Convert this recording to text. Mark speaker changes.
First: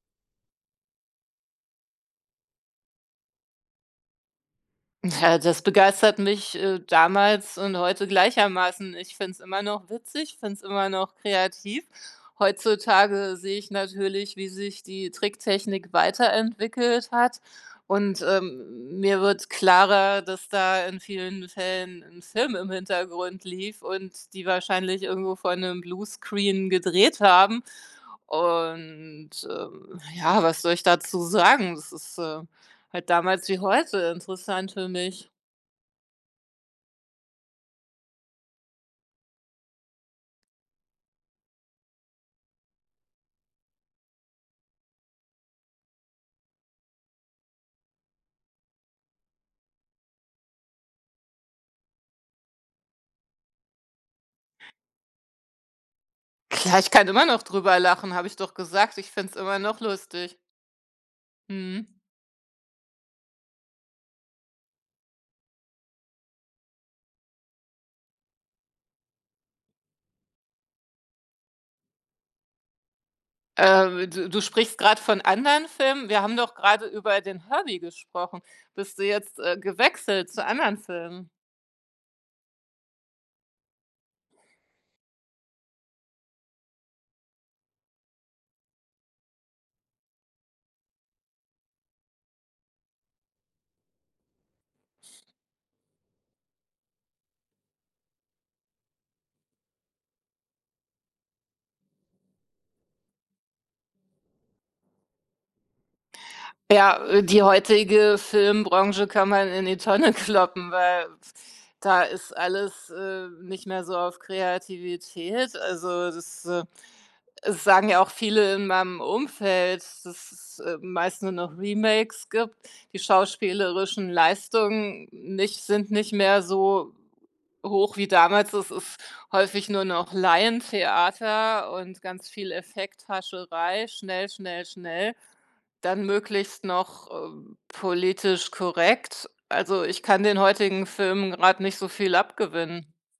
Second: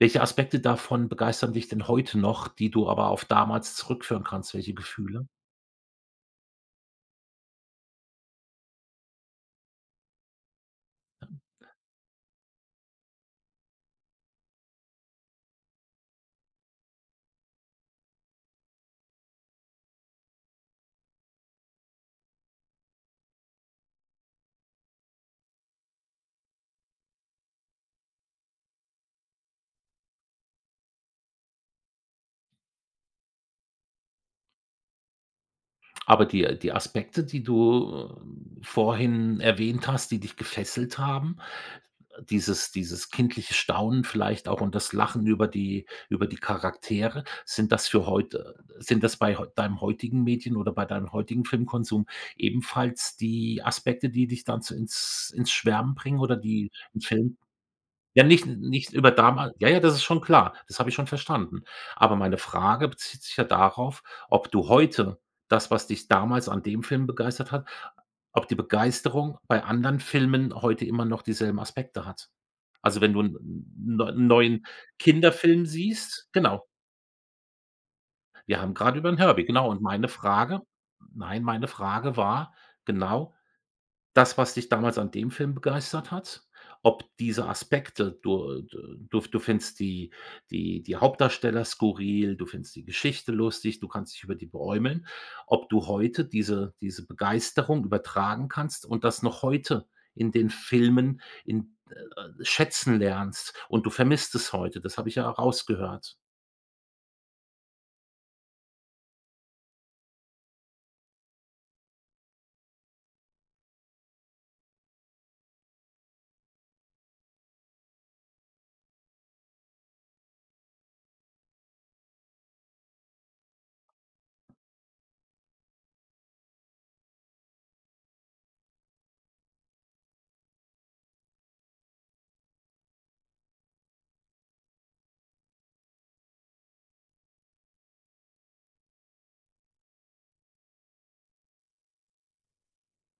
Speaker 1: Welche Aspekte davon begeistern dich denn heute noch, die du aber auf damals zurückführen kannst, welche Gefühle?
Speaker 2: Ja, das begeistert mich, äh, damals und heute gleichermaßen. Ich finde es immer noch witzig, finde es immer noch
Speaker 1: [unintelligible]
Speaker 2: kreativ. Heutzutage sehe ich natürlich, wie sich die Tricktechnik weiterentwickelt hat und, ähm, mir wird klarer, dass da in vielen Fällen 'n Film im Hintergrund lief und die wahrscheinlich irgendwo vor 'nem Bluescreen gedreht haben und, äh, ja, was soll ich dazu sagen? Das ist äh, halt damals wie heute interessant für mich.
Speaker 1: Aber die die Aspekte, die du vorhin erwähnt hast, die dich gefesselt haben, dieses dieses kindliche Staunen vielleicht auch und das Lachen über die über die Charaktere, sind das für heute, äh sind das bei heu deinen heutigen Medien oder bei deinem heutigen Filmkonsum ebenfalls die Aspekte, die dich dann zu ins ins Schwärmen bringen oder die
Speaker 2: Klar, ich
Speaker 1: 'n
Speaker 2: kann immer
Speaker 1: Film
Speaker 2: noch drüber lachen,
Speaker 1: ja,
Speaker 2: habe ich
Speaker 1: nicht
Speaker 2: doch
Speaker 1: nicht
Speaker 2: gesagt.
Speaker 1: über
Speaker 2: Ich finde es
Speaker 1: damals
Speaker 2: immer
Speaker 1: Ja,
Speaker 2: noch
Speaker 1: ja, das ist schon
Speaker 2: lustig.
Speaker 1: klar, das habe ich schon verstanden.
Speaker 2: Mhm.
Speaker 1: Aber meine Frage bezieht sich ja darauf, ob du heute das, was dich damals an dem Film begeistert hat, ob die Begeisterung bei anderen Filmen heute immer noch dieselben Aspekte hat. Also, wenn du 'n 'n
Speaker 2: Äh,
Speaker 1: neu
Speaker 2: du du
Speaker 1: neuen
Speaker 2: sprichst grad von
Speaker 1: Kinderfilm
Speaker 2: anderen Filmen? Wir
Speaker 1: siehst
Speaker 2: haben doch
Speaker 1: genau.
Speaker 2: gerade über den Herbie gesprochen.
Speaker 1: Wir haben
Speaker 2: Bist
Speaker 1: grade
Speaker 2: du
Speaker 1: über 'n
Speaker 2: jetzt,
Speaker 1: Herbie
Speaker 2: äh,
Speaker 1: genau. Meine
Speaker 2: gewechselt zu
Speaker 1: Frage
Speaker 2: anderen Filmen?
Speaker 1: nein, meine Frage war genau: Das, was dich damals an dem Film begeistert hat, ob diese Aspekte du du du f du findest die die die Hauptdarsteller skurril, du findest die Geschichte lustig, du kannst dich über die beeumeln, ob du heute diese diese Begeisterung übertragen kannst und das noch heute in den Filmen in äh, schätzen lernst und du vermisst es heute, das habe ich ja rausgehört.
Speaker 2: Ja, äh, die heutige Filmbranche kann man in die Tonne kloppen, weil da ist alles, äh, nicht mehr so auf Kreativität. Also, das, äh es sagen ja auch viele in meinem Umfeld, dass es, äh, meist nur noch Remakes gibt. Die schauspielerischen Leistungen nicht sind nicht mehr so hoch wie damals, es ist häufig nur noch Laientheater und ganz viel Effekthascherei, schnell schnell schnell, dann möglichst noch, äh, politisch korrekt. Also, ich kann den heutigen Film grad nicht so viel abgewinnen.